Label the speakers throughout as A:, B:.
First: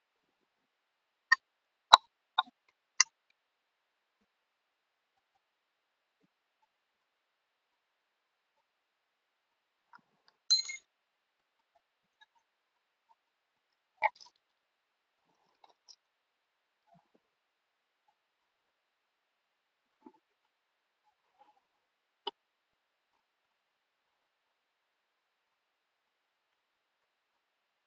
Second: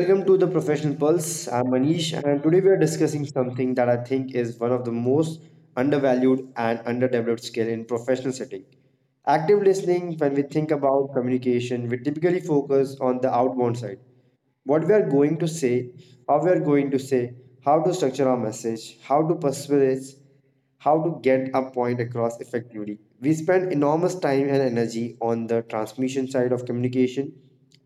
A: welcome to the Professional Pulse. I'm Manish, and today we are discussing something that I think is one of the most undervalued and underdeveloped skill in professional setting. Active listening. When we think about communication, we typically focus on the outbound side, what we are going to say, how we are going to say, how to structure our message, how to persuade, how to get a point across effectively. We spend enormous time and energy on the transmission side of communication,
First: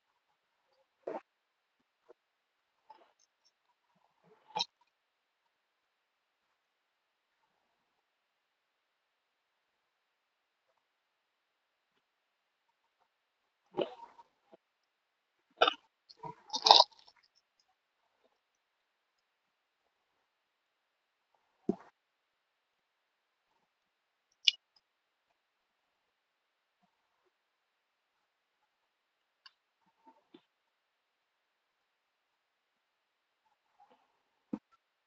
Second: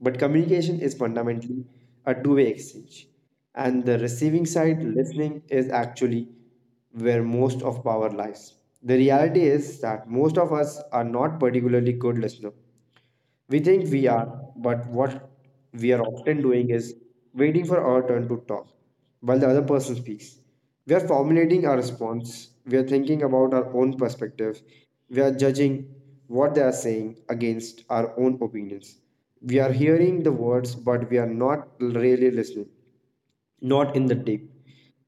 A: but communication is fundamentally a two-way exchange. And the receiving side, listening, is actually where most of power lies. The reality is that most of us are not particularly good listeners. We think we are, but what we are often doing is waiting for our turn to talk while the other person speaks. We are formulating our response, we are thinking about our own perspective, we are judging what they are saying against our own opinions. We are hearing the words, but we are not really listening, not in the deep,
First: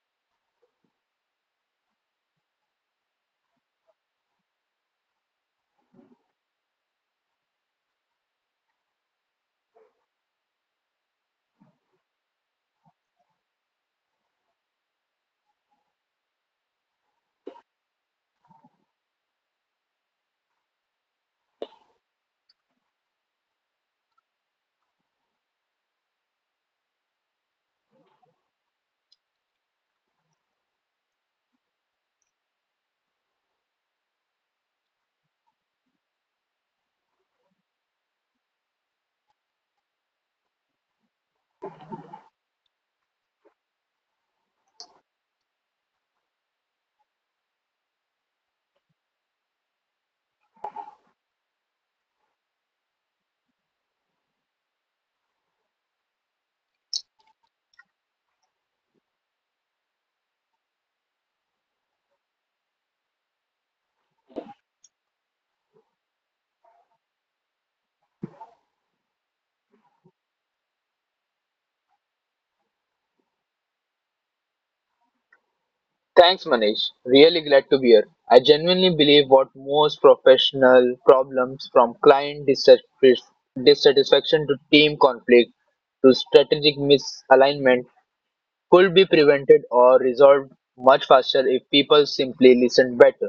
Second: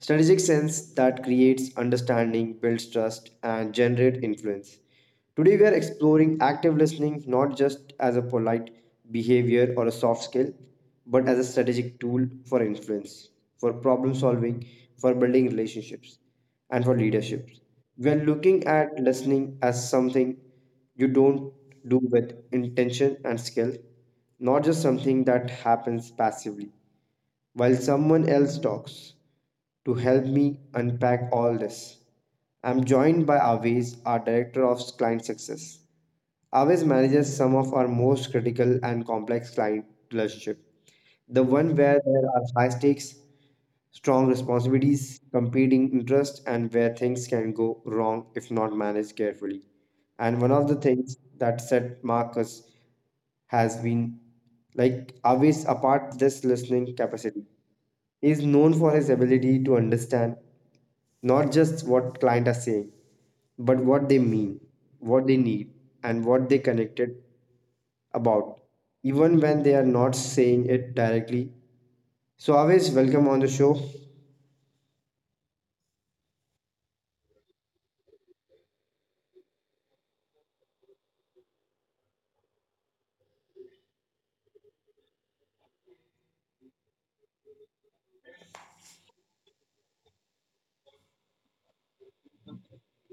A: strategic sense that creates understanding, builds trust, and generates influence. Today, we are exploring active listening not just as a polite behavior or a soft skill, but as a strategic tool for influence, for problem solving, for building relationships, and for leadership. We are looking at listening as something you don't do with intention and skill, not just something that happens passively while someone else talks. To help me unpack all this, I'm joined by Aviz, our Director of Client Success. Aviz manages some of our most critical and complex client relationship, the one where there are high stakes, strong responsibilities, competing interests, and where things can go wrong if not managed carefully. And one of the things that set Marcus has been, like always, apart, this listening capacity. He is known for his ability to understand not just what client are saying, but what they mean, what they need, and what they connected about, even when they are not saying it directly. So always, welcome on the show.
B: Thanks, Manish. Really glad to be here. I genuinely believe what most professional problems from dissatisfaction to team conflict to strategic misalignment could be prevented or resolved much faster if people simply listen better.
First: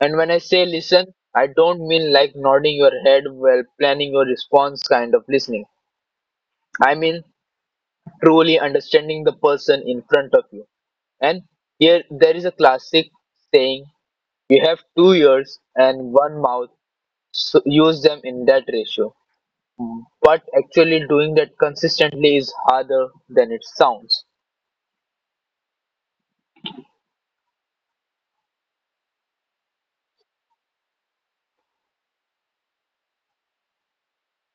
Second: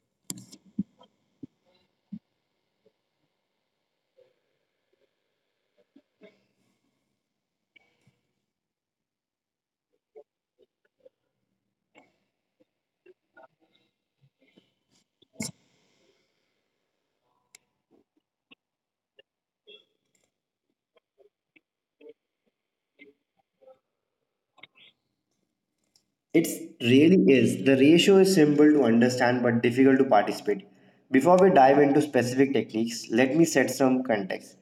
B: And when I say listen, I don't mean like nodding your head while planning your response kind of listening. I mean truly understanding the person in front of you. And here there is a classic saying you have two ears and one mouth, so use them in that ratio. But actually doing that consistently is harder than it sounds.
A: It really is. The ratio is simple to understand but difficult to participate. Before we dive into specific techniques, let me set some context.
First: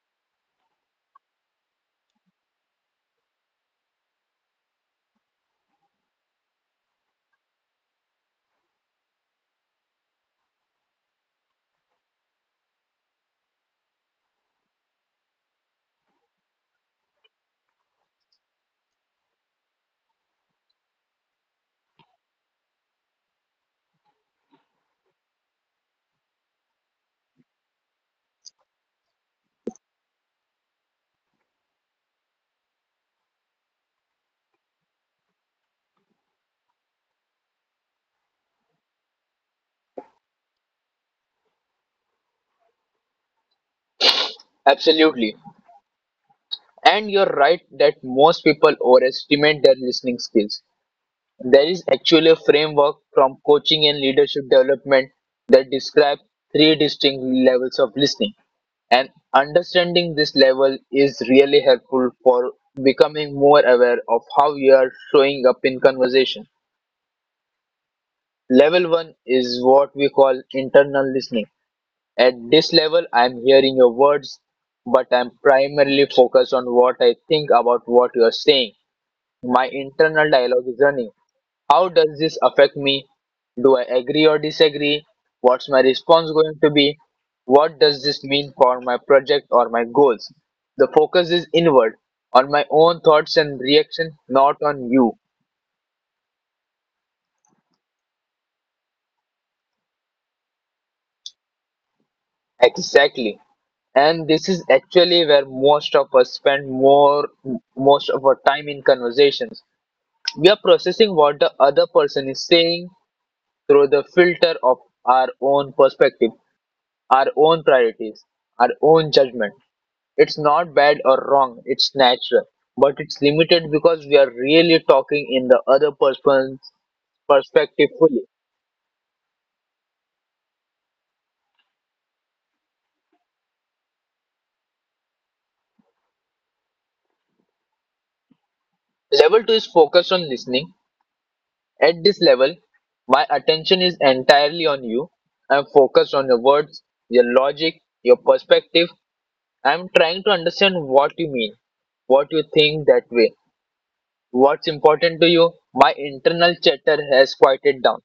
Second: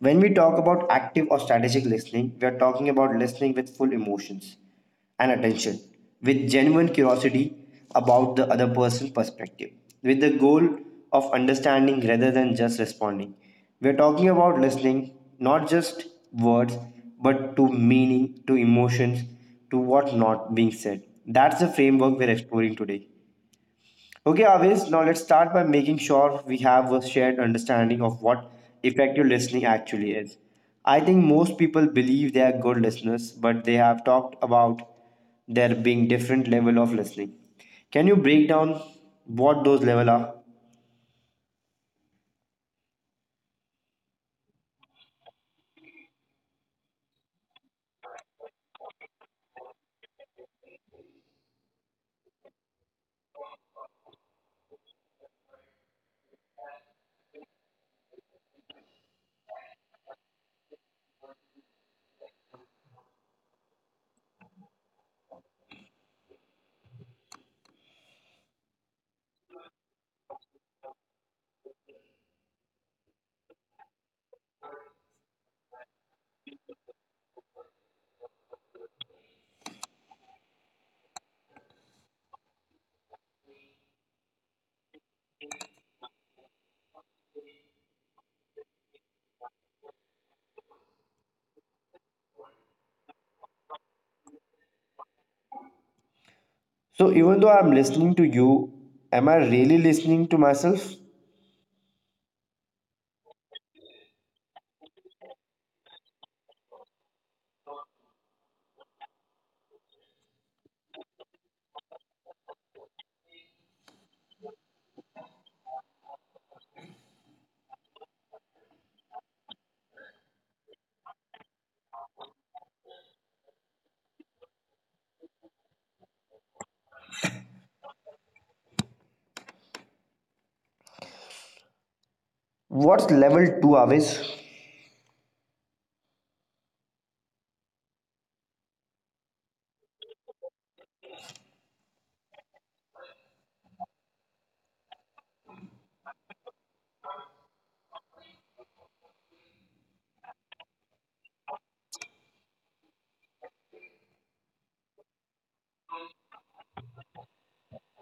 A: When we talk about active or strategic listening, we are talking about listening with full emotions and attention, with genuine curiosity about the other person's perspective, with the goal of understanding rather than just responding. We're talking about listening, not just words, but to meaning, to emotions, to what not being said. That's the framework we're exploring today. Okay, Avis, now let's start by making sure we have a shared understanding of what effective listening actually is. I think most people believe they are good listeners, but they have talked about there being different level of listening. Can you break down what those level are?
B: Absolutely. And you're right that most people overestimate their listening skills. There is actually a framework from coaching and leadership development that describes three distinct levels of listening. And understanding this level is really helpful for becoming more aware of how you are showing up in conversation. Level one is what we call internal listening. At this level, I'm hearing your words, but I'm primarily focused on what I think about what you're saying. My internal dialogue is running. How does this affect me? Do I agree or disagree? What's my response going to be? What does this mean for my project or my goals? The focus is inward on my own thoughts and reaction, not on you.
A: So even though I'm listening to you, am I really listening to myself?
B: Exactly. And this is actually where most of us spend more most of our time in conversations. We are processing what the other person is saying through the filter of our own perspective, our own priorities, our own judgment. It's not bad or wrong, it's natural, but it's limited because we are really talking in the other person's perspective fully.
A: What's level 2, Avis?
B: Level 2 is focused on listening. At this level, my attention is entirely on you. I'm focused on your words, your logic, your perspective. I'm trying to understand what you mean, what you think that way, what's important to you. My internal chatter has quieted down,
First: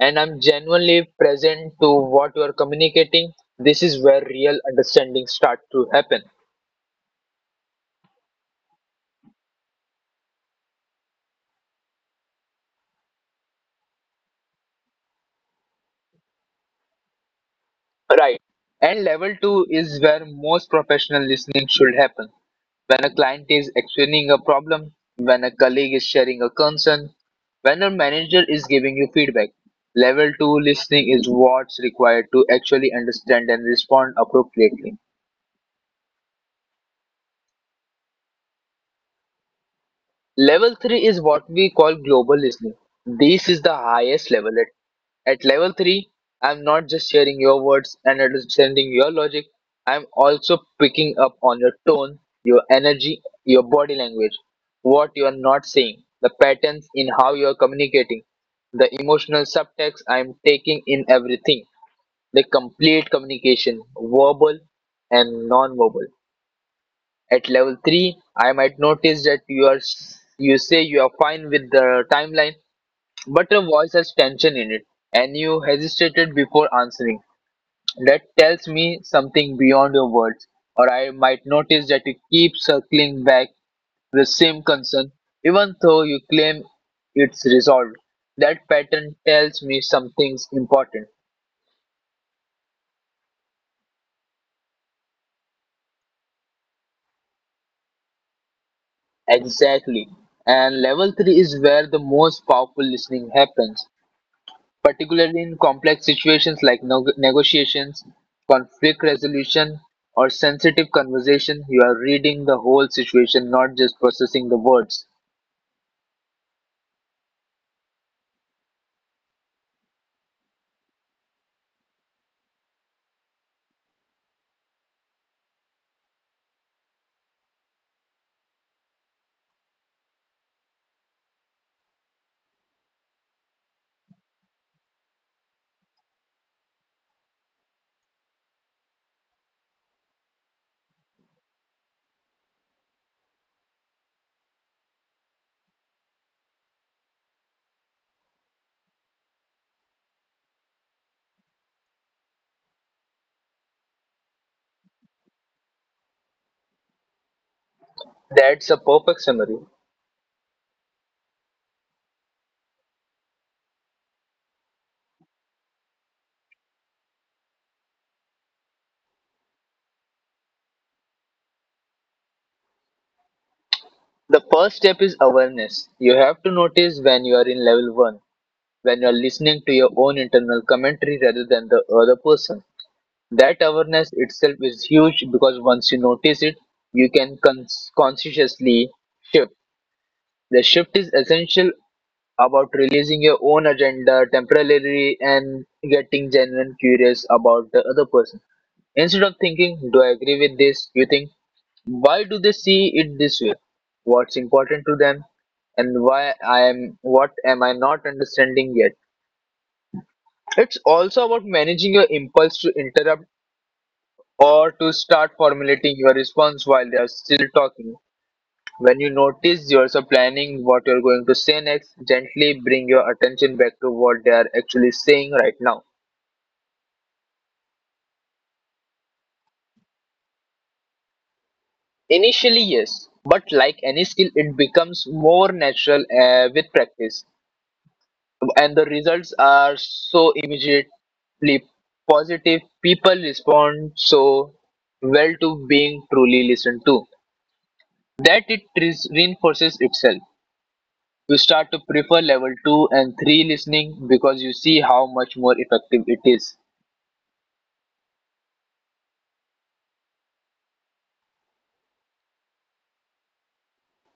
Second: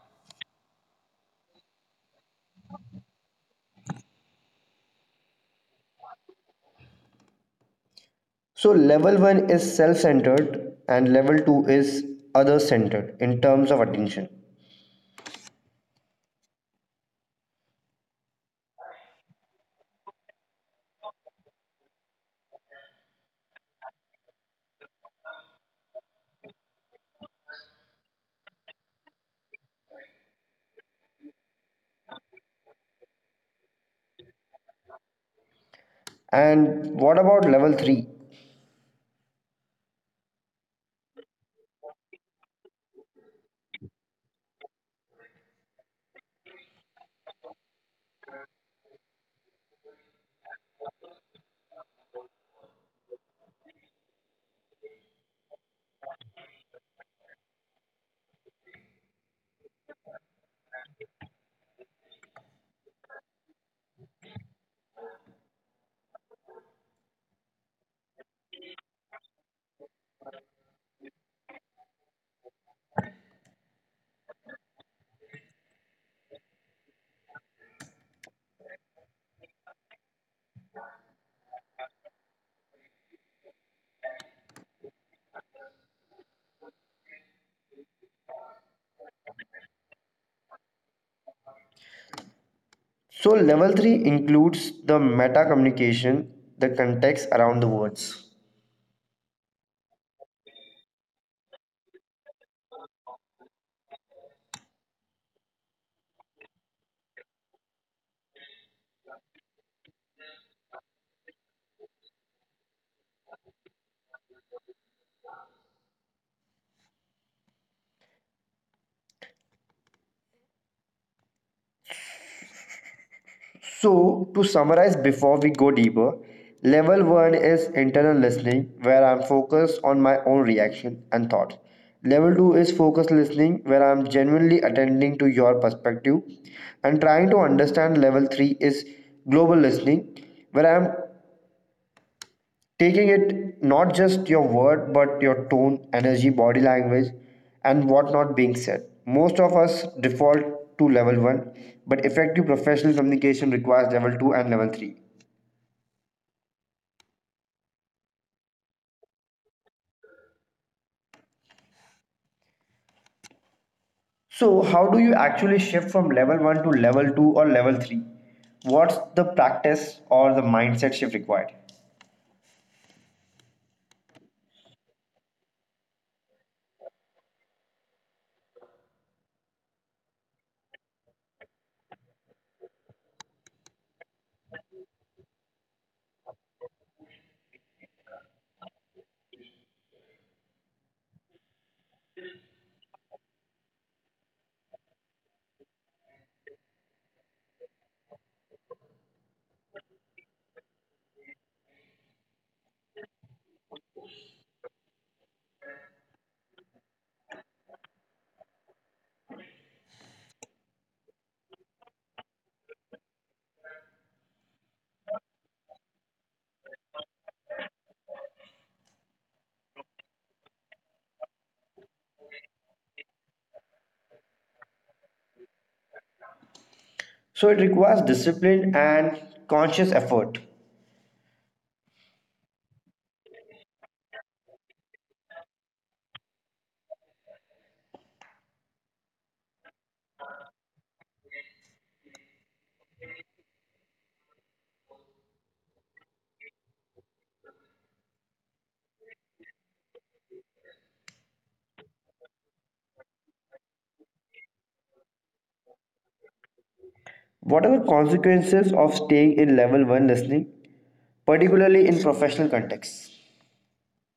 B: and I'm genuinely present to what you are communicating. This is where real understanding starts to happen.
A: So level 1 is self-centered and level 2 is other-centered in terms of attention.
B: Right. And level two is where most professional listening should happen. When a client is explaining a problem, when a colleague is sharing a concern, when a manager is giving you feedback. Level two listening is what's required to actually understand and respond appropriately.
A: And what about level 3?
B: Level 3 is what we call global listening. This is the highest level. At level 3, I'm not just hearing your words and understanding your logic, I'm also picking up on your tone, your energy, your body language, what you are not saying, the patterns in how you are communicating, the emotional subtext. I'm taking in everything, the complete communication, verbal and non-verbal. At level 3, I might notice that you say you are fine with the timeline, but your voice has tension in it and you hesitated before answering. That tells me something beyond your words. Or I might notice that you keep circling back the same concern, even though you claim it's resolved. That pattern tells me something's important.
A: So, level 3 includes the meta communication, the context around the words.
B: Exactly. And level 3 is where the most powerful listening happens. Particularly in complex situations like negotiations, conflict resolution, or sensitive conversation, you are reading the whole situation, not just processing the words.
A: So, to summarize before we go deeper, level 1 is internal listening, where I'm focused on my own reaction and thought. Level 2 is focused listening, where I'm genuinely attending to your perspective. And trying to understand, level 3 is global listening, where I'm taking it not just your word but your tone, energy, body language, and what not being said. Most of us default to level 1, but effective professional communication requires level 2 and level 3.
B: That's a perfect summary.
A: So how do you actually shift from level 1 to level 2 or level 3? What's the practice or the mindset shift required?
B: The first step is awareness. You have to notice when you are in level 1, when you are listening to your own internal commentary rather than the other person. That awareness itself is huge because once you notice it, you can consciously shift. The shift is essential about releasing your own agenda temporarily and getting genuine curious about the other person. Instead of thinking, do I agree with this? You think, why do they see it this way? What's important to them? And why I am what am I not understanding yet? It's also about managing your impulse to interrupt or to start formulating your response while they are still talking. When you notice yourself planning what you're going to say next, gently bring your attention back to what they are actually saying right now.
A: So it requires discipline and conscious effort.
B: Initially, yes, but like any skill, it becomes more natural with practice, and the results are so immediately positive. People respond so well to being truly listened to that it reinforces itself. You start to prefer level 2 and 3 listening because you see how much more effective it is.
A: What are the consequences of staying in level 1 listening, particularly in professional contexts?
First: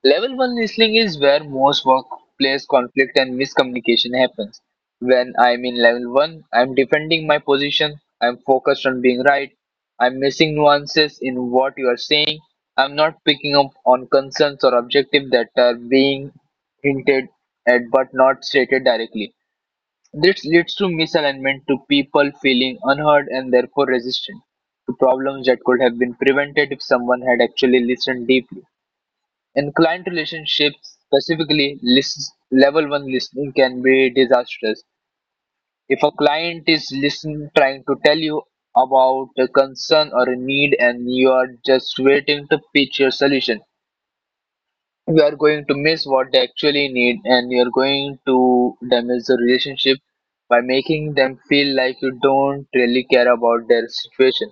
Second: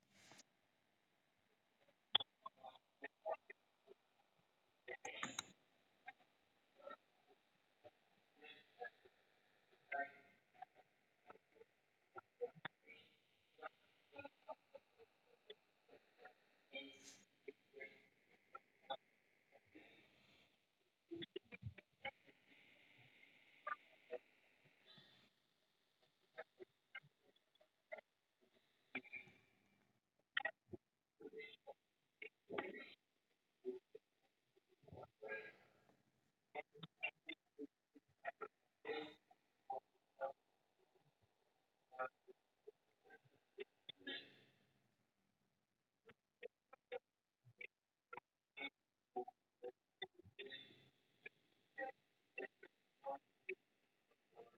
B: Level 1 listening is where most workplace conflict and miscommunication happens. When I'm in level 1, I'm defending my position, I'm focused on being right, I'm missing nuances in what you are saying, I'm not picking up on concerns or objectives that are being hinted at but not stated directly. This leads to misalignment, to people feeling unheard and therefore resistant, to problems that could have been prevented if someone had actually listened deeply. In client relationships, specifically list, level one listening can be disastrous. If a client is listening, trying to tell you about a concern or a need, and you are just waiting to pitch your solution, you are going to miss what they actually need, and you are going to damage the relationship by making them feel like you don't really care about their situation.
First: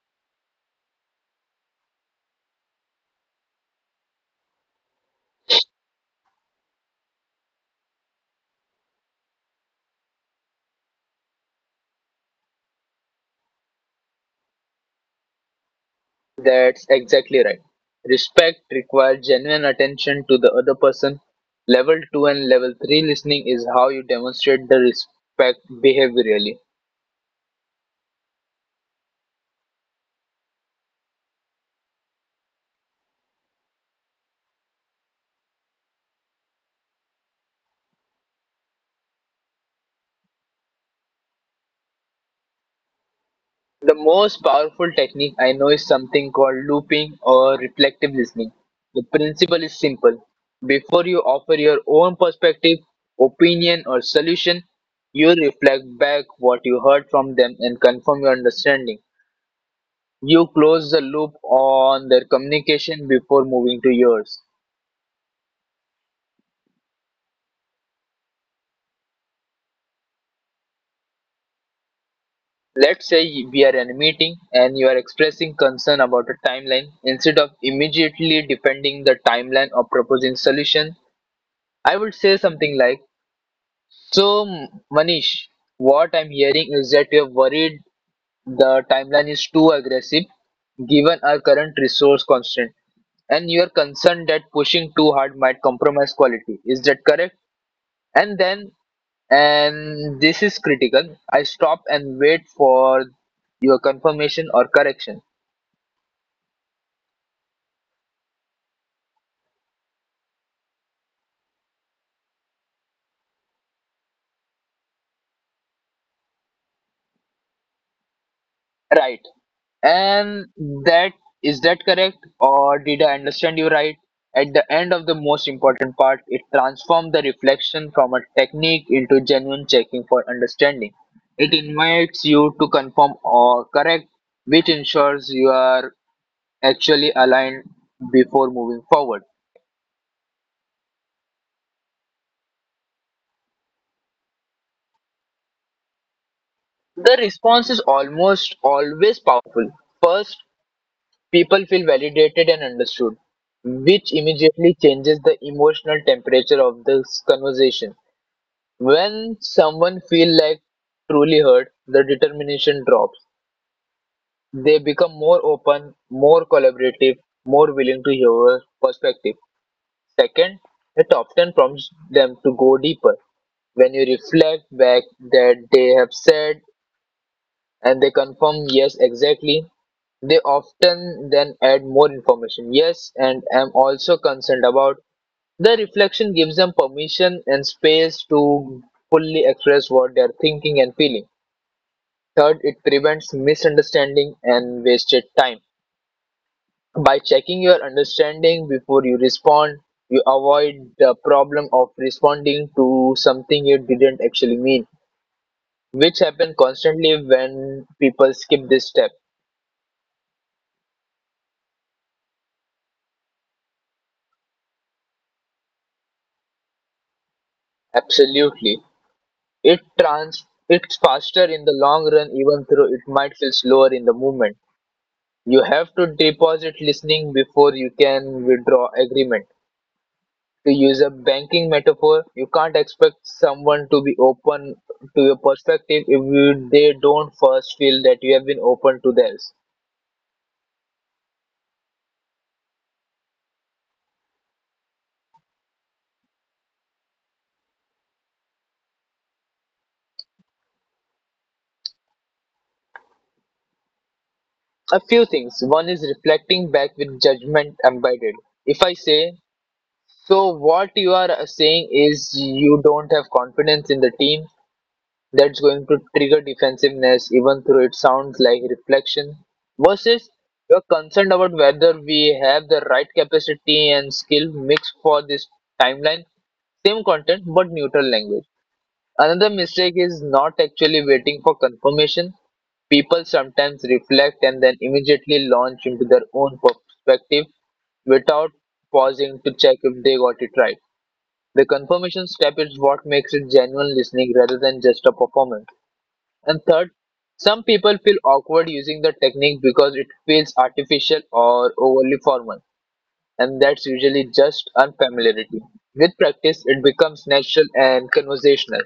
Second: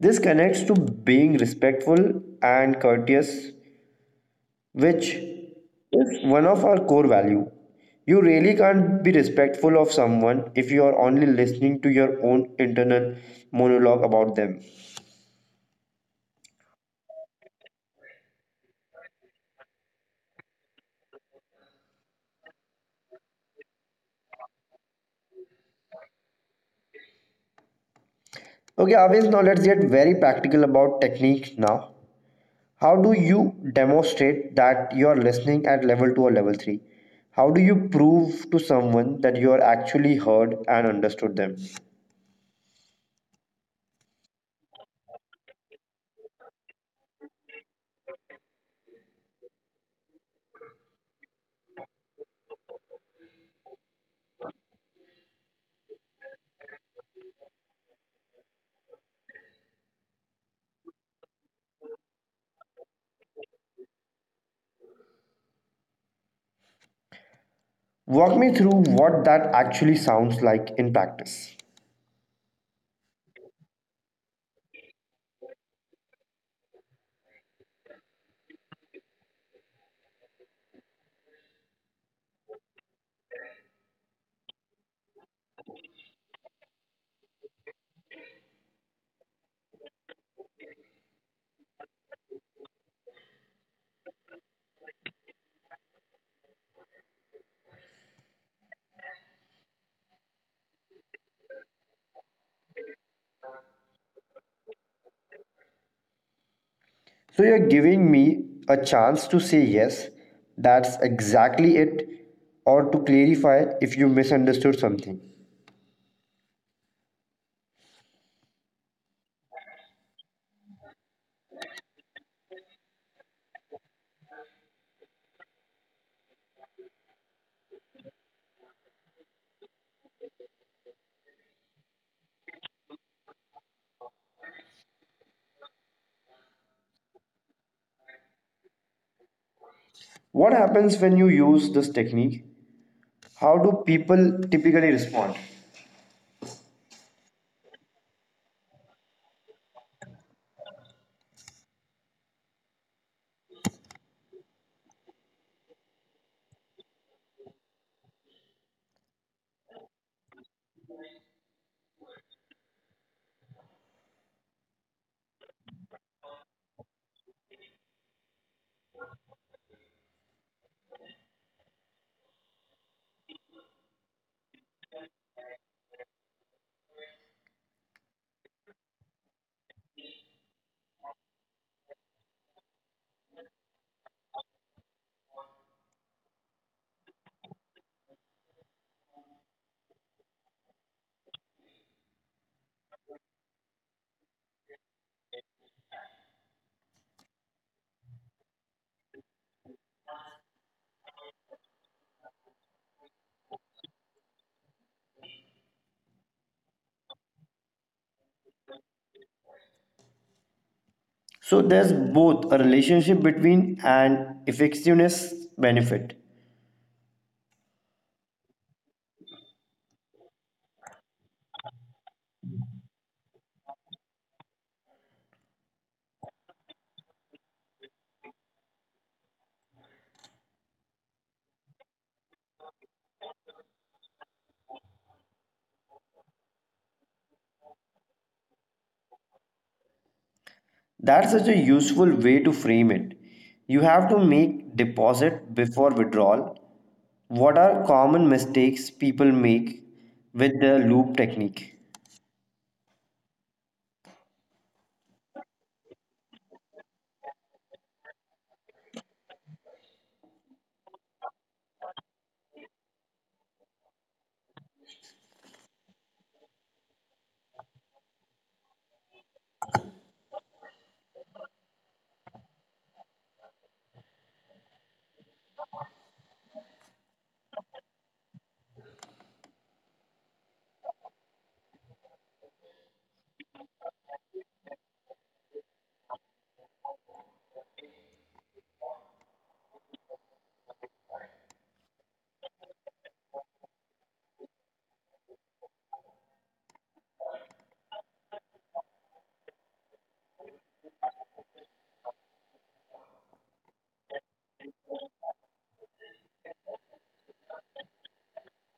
A: This connects to being respectful and courteous, which is one of our core value. You really can't be respectful of someone if you are only listening to your own internal monologue about them.
B: That's exactly right. Respect requires genuine attention to the other person. Level 2 and level 3 listening is how you demonstrate the respect behaviorally.
A: Okay, Avis, now let's get very practical about techniques now. How do you demonstrate that you are listening at level 2 or level 3? How do you prove to someone that you are actually heard and understood them?
B: The most powerful technique I know is something called looping or reflective listening. The principle is simple. Before you offer your own perspective, opinion, or solution, you reflect back what you heard from them and confirm your understanding. You close the loop on their communication before moving to yours.
A: Walk me through what that actually sounds like in practice.
B: Let's say we are in a meeting and you are expressing concern about a timeline. Instead of immediately defending the timeline or proposing solution, I would say something like, "So, Manish, what I'm hearing is that you're worried the timeline is too aggressive given our current resource constraint, and you are concerned that pushing too hard might compromise quality. Is that correct?" And then, and this is critical, I stop and wait for your confirmation or correction.
A: So, you're giving me a chance to say yes, that's exactly it, or to clarify if you misunderstood something.
B: Right. And that, is that correct or did I understand you right, at the end, of the most important part. It transformed the reflection from a technique into genuine checking for understanding. It invites you to confirm or correct, which ensures you are actually aligned before moving forward.
A: What happens when you use this technique? How do people typically respond?
B: The response is almost always powerful. First, people feel validated and understood, which immediately changes the emotional temperature of this conversation. When someone feels like truly heard, the determination drops. They become more open, more collaborative, more willing to hear a perspective. Second, it often prompts them to go deeper. When you reflect back that they have said and they confirm yes exactly, they often then add more information, yes and I'm also concerned about. The reflection gives them permission and space to fully express what they're thinking and feeling. Third, it prevents misunderstanding and wasted time. By checking your understanding before you respond, you avoid the problem of responding to something you didn't actually mean, which happen constantly when people skip this step.
A: So, there's both a relationship between an effectiveness benefit.
B: Absolutely. It's faster in the long run even though it might feel slower in the moment. You have to deposit listening before you can withdraw agreement. To use a banking metaphor, you can't expect someone to be open to your perspective if you, they don't first feel that you have been open to theirs.
A: That's such a useful way to frame it. You have to make deposit before withdrawal. What are common mistakes people make with the loop technique?
B: A few things. One is reflecting back with judgment embedded. If I say, so what you are saying is you don't have confidence in the team, that's going to trigger defensiveness even though it sounds like reflection. Versus you're concerned about whether we have the right capacity and skill mix for this timeline. Same content but neutral language. Another mistake is not actually waiting for confirmation. People sometimes reflect and then immediately launch into their own perspective without pausing to check if they got it right. The confirmation step is what makes it genuine listening rather than just a performance. And third, some people feel awkward using the technique because it feels artificial or overly formal, and that's usually just unfamiliarity. With practice, it becomes natural and conversational.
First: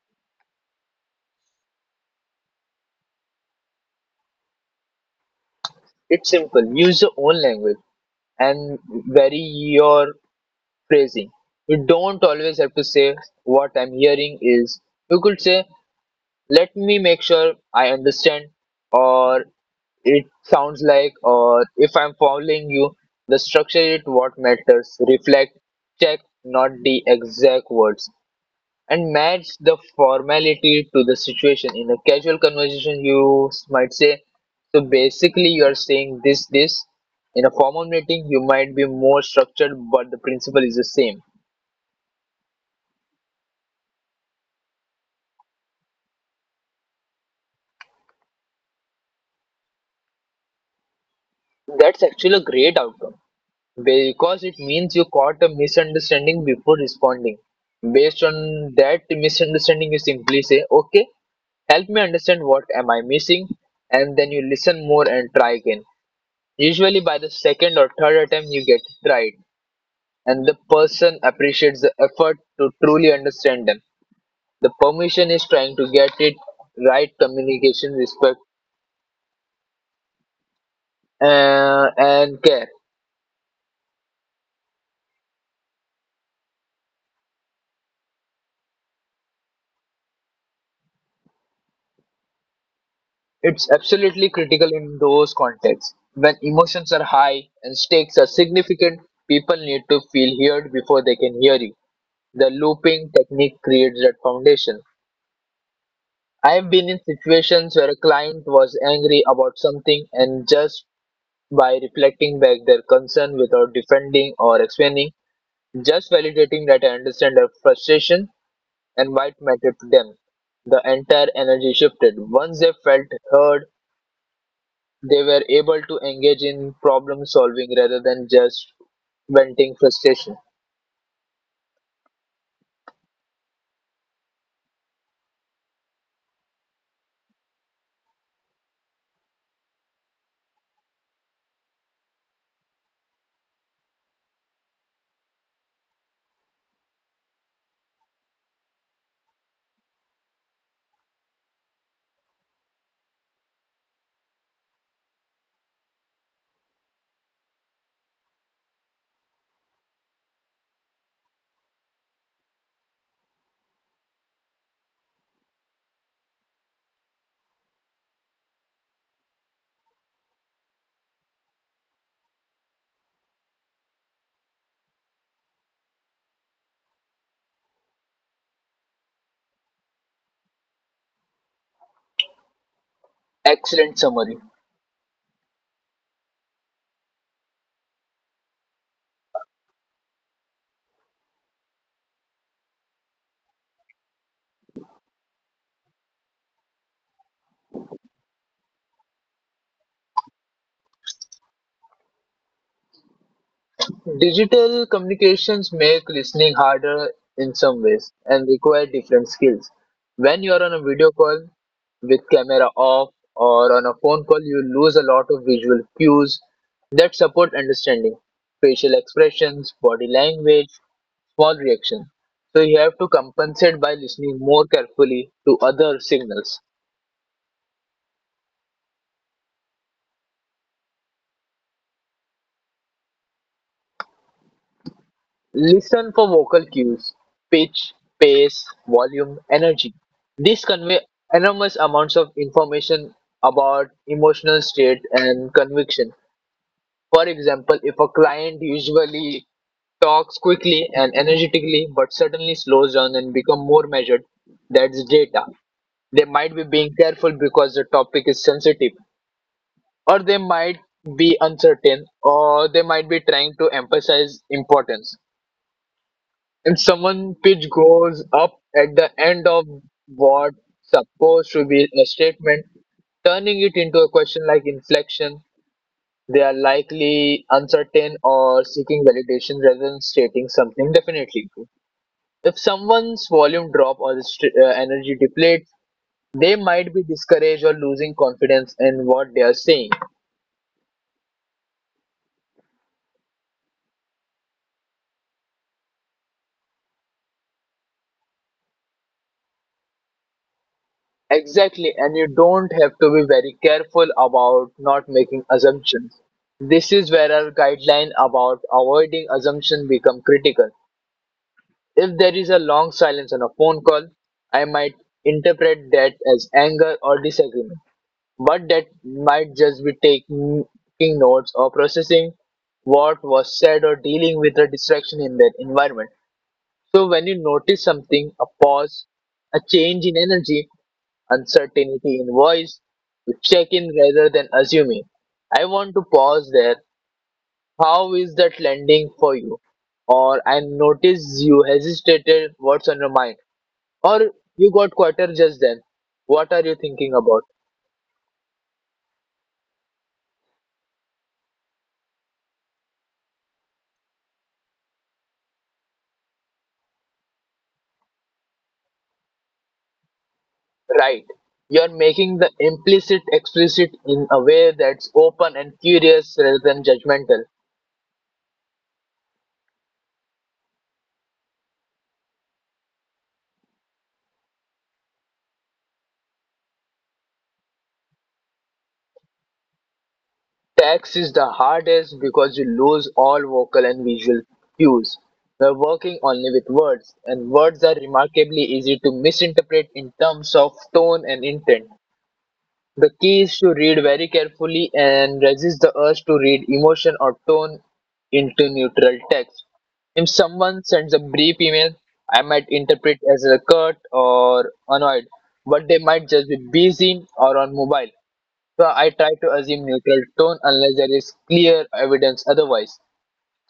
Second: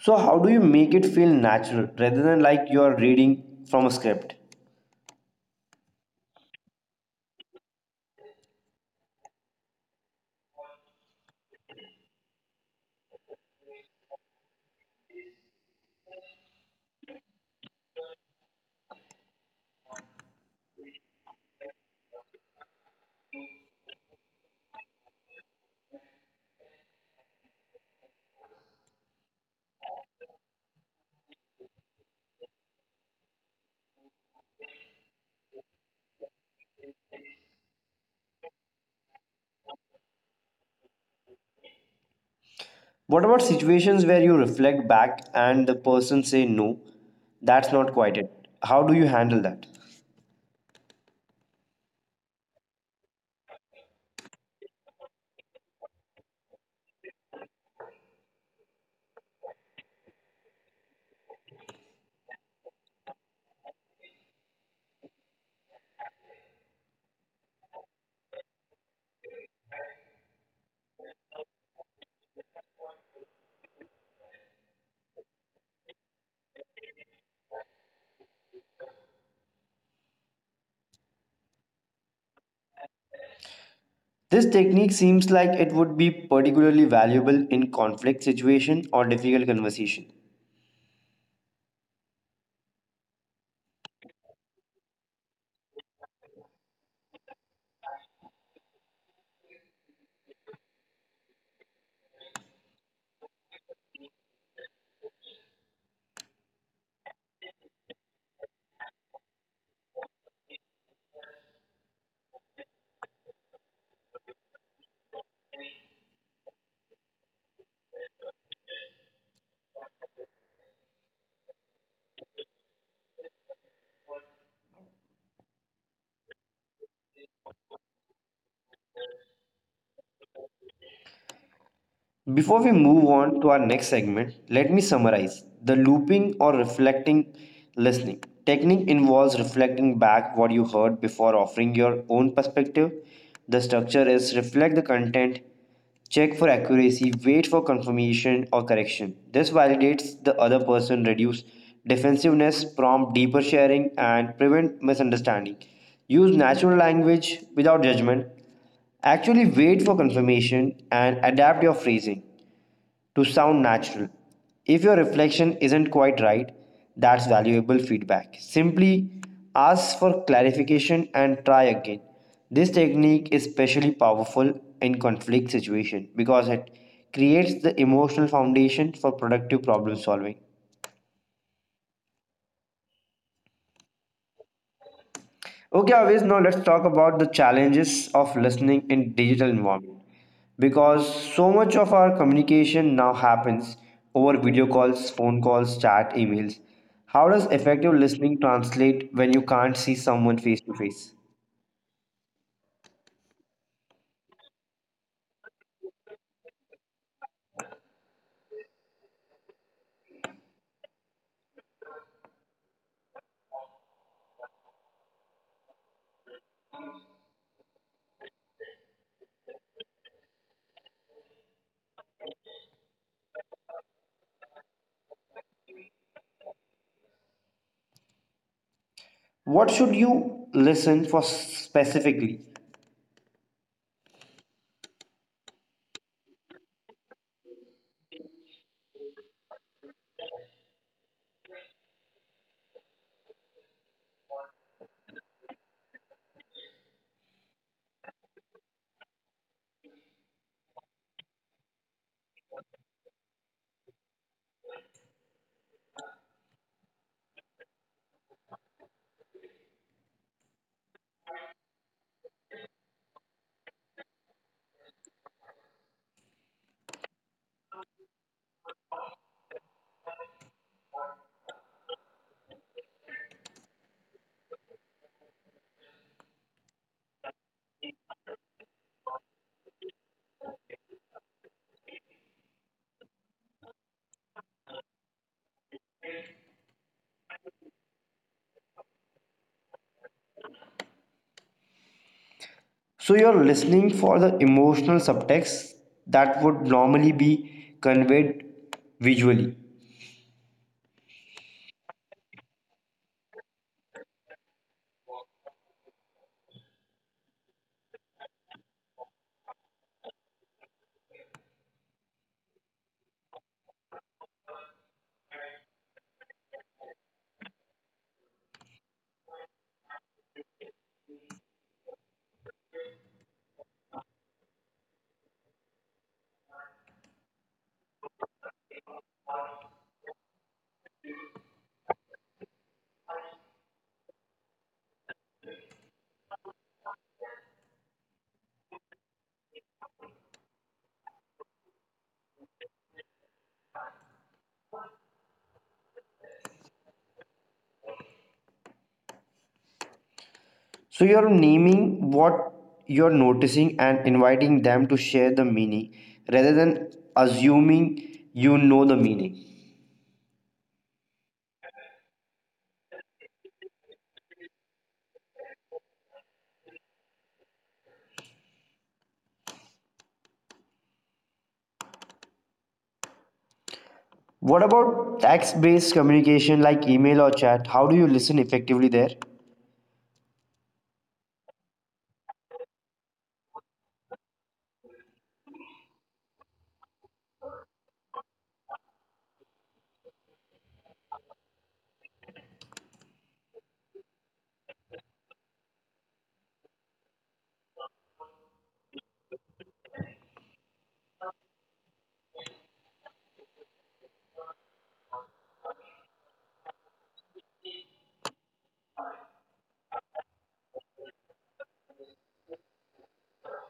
A: So, how do you make it feel natural rather than like you are reading from a script?
B: It's simple. Use your own language and vary your phrasing. You don't always have to say what I'm hearing is. You could say, let me make sure I understand, or it sounds like, if I'm following you. The structure is what matters. Reflect, check, not the exact words, and match the formality to the situation. In a casual conversation, you might say, so basically, you are saying this. In a formal meeting, you might be more structured, but the principle is the same.
A: What about situations where you reflect back and the person say no, that's not quite it. How do you handle that?
B: That's actually a great outcome. Because it means you caught a misunderstanding before responding. Based on that misunderstanding, you simply say, okay, help me understand, what am I missing, and then you listen more and try again. Usually, by the second or third attempt, you get it right, and the person appreciates the effort to truly understand them. The permission is trying to get it right communication, respect, and care.
A: This technique seems like it would be particularly valuable in conflict situation or difficult conversation.
B: It's absolutely critical in those contexts. When emotions are high and stakes are significant, people need to feel heard before they can hear you. The looping technique creates that foundation. I've been in situations where a client was angry about something and just by reflecting back their concern without defending or explaining, just validating that I understand their frustration and why it mattered to them. The entire energy shifted. Once they felt heard, they were able to engage in problem solving rather than just venting frustration.
A: Before we move on to our next segment, let me summarize. The looping or reflecting listening technique involves reflecting back what you heard before offering your own perspective. The structure is reflect the content, check for accuracy, wait for confirmation or correction. This validates the other person, reduce defensiveness, prompt deeper sharing, and prevent misunderstanding. Use natural language without judgment. Actually, wait for confirmation and adapt your phrasing to sound natural. If your reflection isn't quite right, that's valuable feedback. Simply ask for clarification and try again. This technique is especially powerful in conflict situation because it creates the emotional foundation for productive problem solving.
B: Excellent summary.
A: Okay, Avis, now let's talk about the challenges of listening in digital environment. Because so much of our communication now happens over video calls, phone calls, chat, emails. How does effective listening translate when you can't see someone face to face?
B: Digital communications make listening harder in some ways and require different skills. When you're on a video call with camera off or on a phone call, you lose a lot of visual cues that support understanding, facial expressions, body language, small reactions. So you have to compensate by listening more carefully to other signals.
A: What should you listen for specifically?
B: Listen for vocal cues, pitch, pace, volume, energy. These convey enormous amounts of information about emotional state and conviction. For example, if a client usually talks quickly and energetically but suddenly slows down and become more measured, that's data. They might be being careful because the topic is sensitive, or they might be uncertain, or they might be trying to emphasize importance. If someone pitch goes up at the end of what supposed to be a statement, turning it into a question like inflection. They are likely uncertain or seeking validation rather than stating something definitely true. If someone's volume drop or energy depletes, they might be discouraged or losing confidence in what they are saying.
A: So you're listening for the emotional subtext that would normally be conveyed visually.
B: Exactly, and you don't have to be very careful about not making assumptions. This is where our guideline about avoiding assumption become critical. If there is a long silence on a phone call, I might interpret that as anger or disagreement, but that might just be taking notes or processing what was said or dealing with a distraction in that environment. So when you notice something, a pause, a change in energy, uncertainty in voice, you check in rather than assuming. I want to pause there. How is that landing for you? Or I notice you hesitated. What's on your mind? Or you got quieter just then. What are you thinking about?
A: So you're naming what you're noticing and inviting them to share the meaning rather than assuming you know the meaning.
B: Right. You're making the implicit explicit in a way that's open and curious rather than judgmental.
A: What about text based communication like email or chat? How do you listen effectively there?
B: Text is the hardest because you lose all vocal and visual cues. We're working only with words, and words are remarkably easy to misinterpret in terms of tone and intent. The key is to read very carefully and resist the urge to read emotion or tone into neutral text. If someone sends a brief email, I might interpret as a curt or annoyed, but they might just be busy or on mobile. So I try to assume neutral tone unless there is clear evidence otherwise.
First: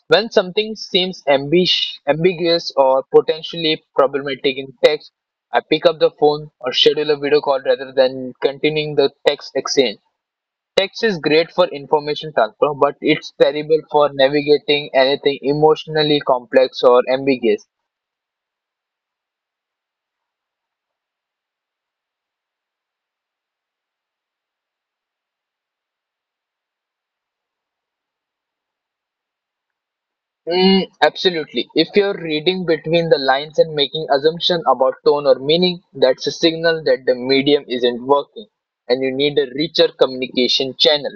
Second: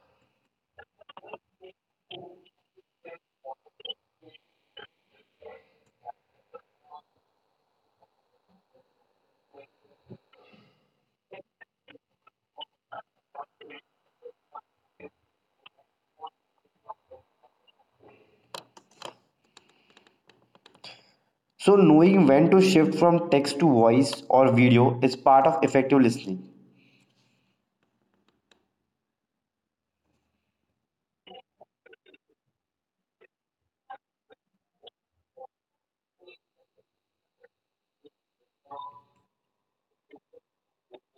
B: When something seems ambiguous or potentially problematic in text, I pick up the phone or schedule a video call rather than continuing the text exchange. Text is great for information transfer, but it's terrible for navigating anything emotionally complex or ambiguous.
A: So, knowing when to shift from text to voice or video is part of effective listening.
B: Mm, absolutely. If you're reading between the lines and making assumptions about tone or meaning, that's a signal that the medium isn't working and you need a richer communication channel.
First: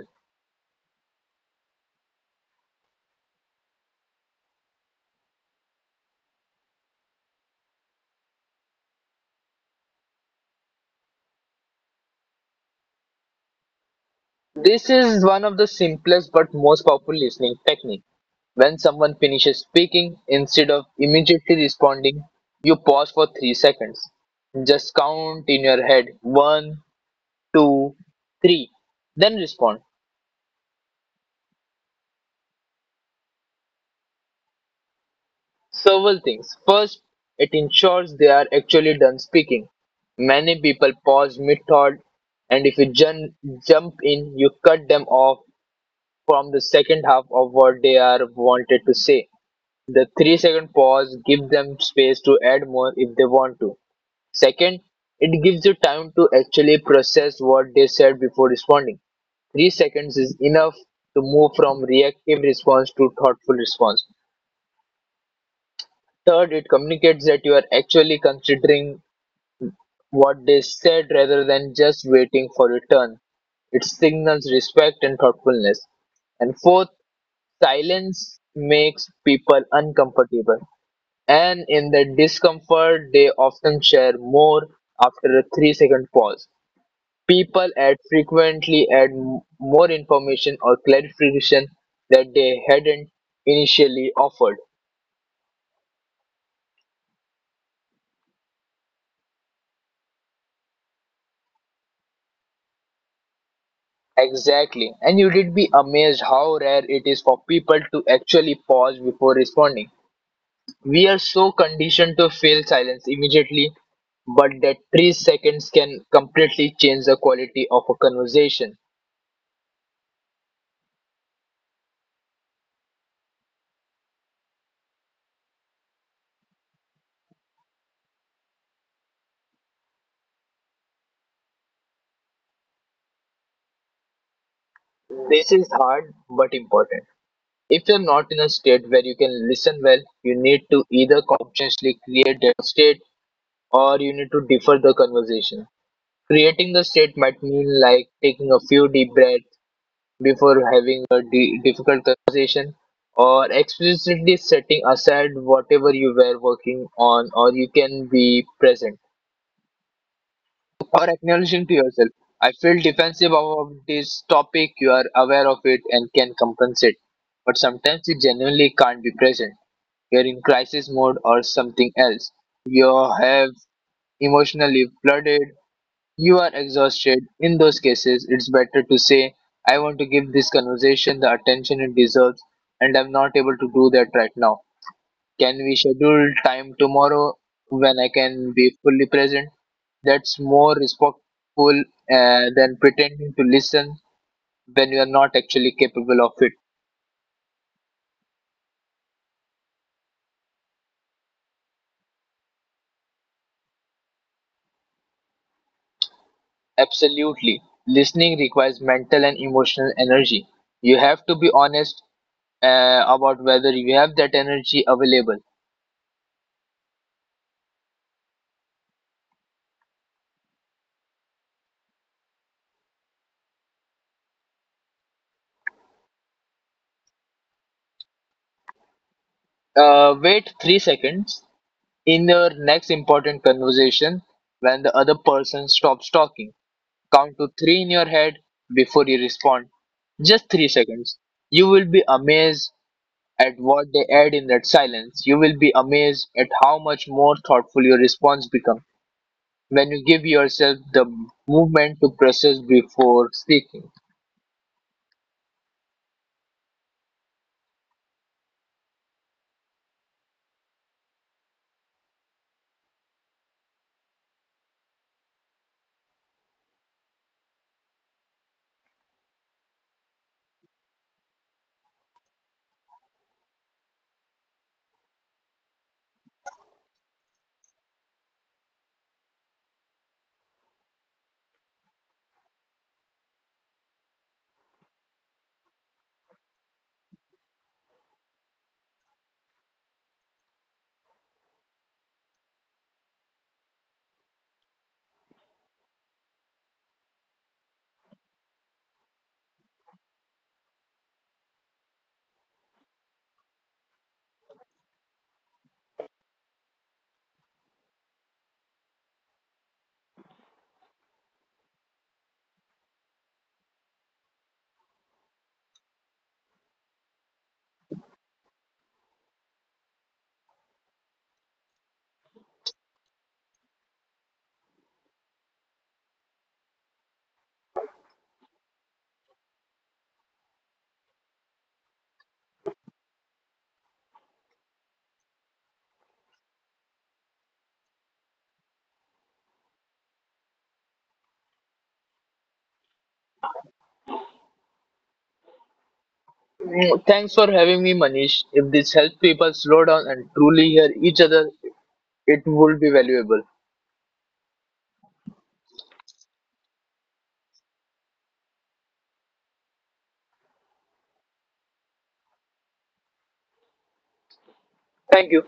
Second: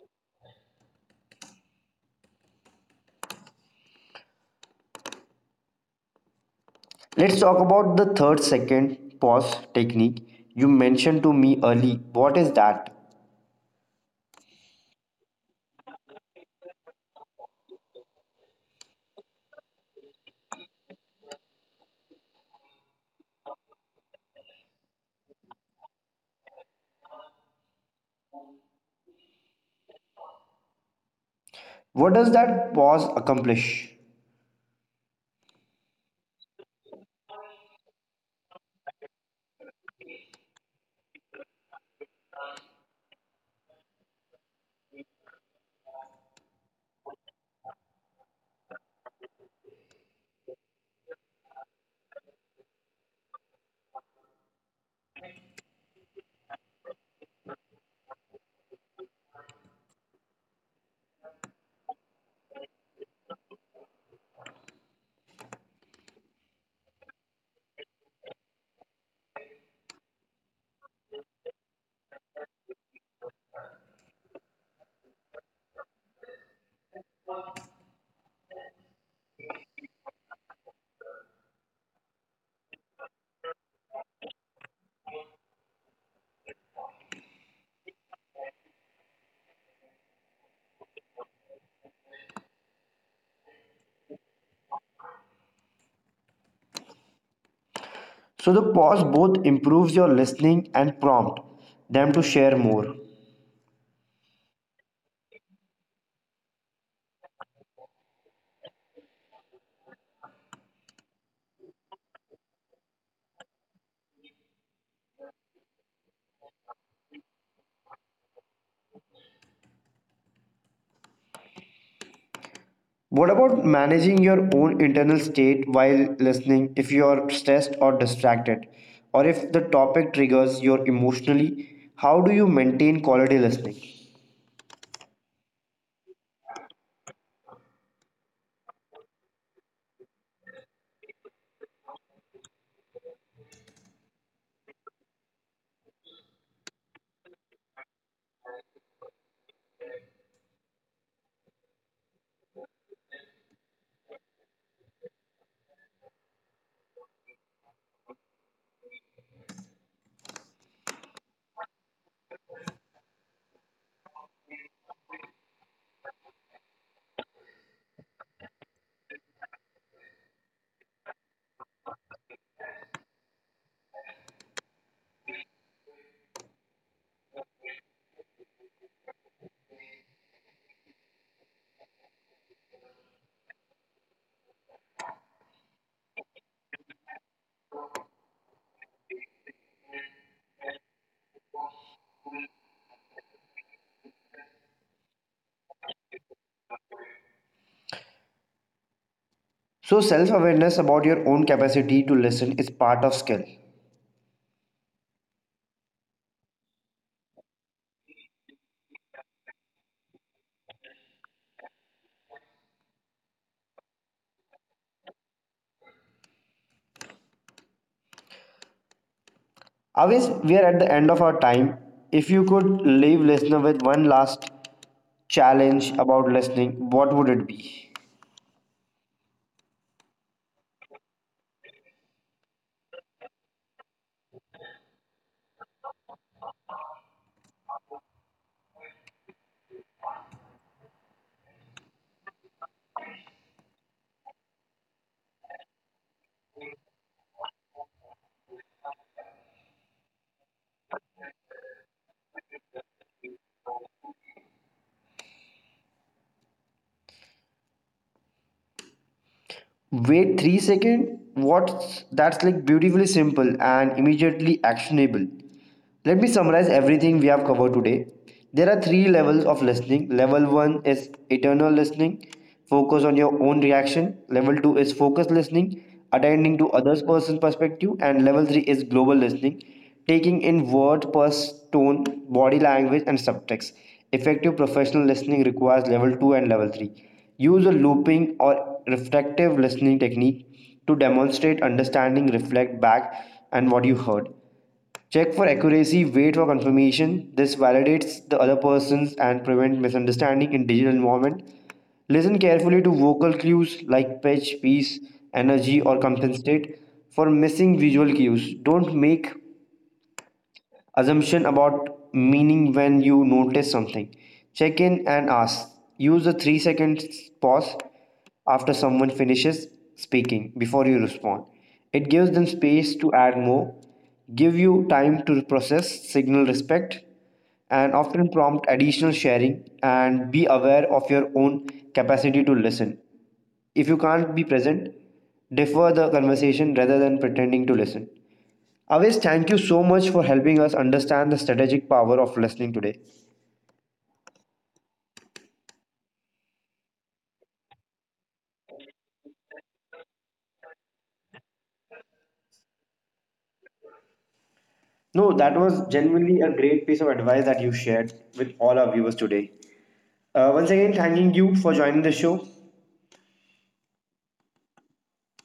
A: Let's talk about the third second pause technique you mentioned to me early. What is that?
B: This is one of the simplest but most powerful listening technique. When someone finishes speaking, instead of immediately responding, you pause for 3 seconds. Just count in your head one, two, three. Then respond.
A: What does that pause accomplish?
B: Several things. First, it ensures they are actually done speaking. Many people pause mid thought, and if you jump in, you cut them off from the second half of what they are wanted to say. The 3-second pause gives them space to add more if they want to. Second, it gives you time to actually process what they said before responding. 3 seconds is enough to move from reactive response to thoughtful response. Third, it communicates that you are actually considering what they said rather than just waiting for your turn. It signals respect and thoughtfulness. And fourth, silence makes people uncomfortable, and in the discomfort, they often share more after a 3-second pause. People add frequently add m- more information or clarification that they hadn't initially offered.
A: So the pause both improves your listening and prompt them to share more.
B: Exactly. And you did be amazed how rare it is for people to actually pause before responding. We are so conditioned to feel silence immediately, but that 3 seconds can completely change the quality of a conversation.
A: What about managing your own internal state while listening, if you are stressed or distracted or if the topic triggers your emotionally, how do you maintain quality listening?
B: This is hard but important. If you're not in a state where you can listen well, you need to either consciously create that state or you need to defer the conversation. Creating the state might mean like taking a few deep breaths before having a difficult conversation or explicitly setting aside whatever you were working on or you can be present or acknowledging to yourself, I feel defensive about this topic, you are aware of it and can compensate. But sometimes you genuinely can't be present. You're in crisis mode or something else. You have emotionally flooded. You are exhausted. In those cases, it's better to say, I want to give this conversation the attention it deserves, and I'm not able to do that right now. Can we schedule time tomorrow when I can be fully present? That's more respectful than pretending to listen when you are not actually capable of it.
A: So self-awareness about your own capacity to listen is part of skill.
B: Absolutely. Listening requires mental and emotional energy. You have to be honest about whether you have that energy available.
A: Always, we are at the end of our time. If you could leave listener with one last challenge about listening, what would it be?
B: Wait 3 seconds in your next important conversation when the other person stops talking. Count to three in your head before you respond. Just 3 seconds. You will be amazed at what they add in that silence. You will be amazed at how much more thoughtful your response becomes when you give yourself the movement to process before speaking.
A: Wait 3 seconds. What? That's like beautifully simple and immediately actionable. Let me summarize everything we have covered today. There are three levels of listening. Level 1 is eternal listening, focus on your own reaction. Level 2 is focused listening, attending to others' person's perspective. And level 3 is global listening, taking in word, pulse, tone, body language, and subtext. Effective professional listening requires level 2 and level 3. Use a looping or reflective listening technique to demonstrate understanding, reflect back, and what you heard. Check for accuracy, wait for confirmation. This validates the other person's and prevent misunderstanding in digital environment. Listen carefully to vocal cues like pitch, pace, energy, or compensate for missing visual cues. Don't make assumption about meaning. When you notice something, check in and ask. Use a 3 second pause after someone finishes speaking before you respond. It gives them space to add more, give you time to process, signal respect, and often prompt additional sharing. And be aware of your own capacity to listen. If you can't be present, defer the conversation rather than pretending to listen. Aves, thank you so much for helping us understand the strategic power of listening today.
B: Mm, thanks for having me, Manish. If this helps people slow down and truly hear each other, it would be valuable.
A: No, that was genuinely a great piece of advice that you shared with all our viewers today. Once again, thanking you for joining the show.
B: Thank you.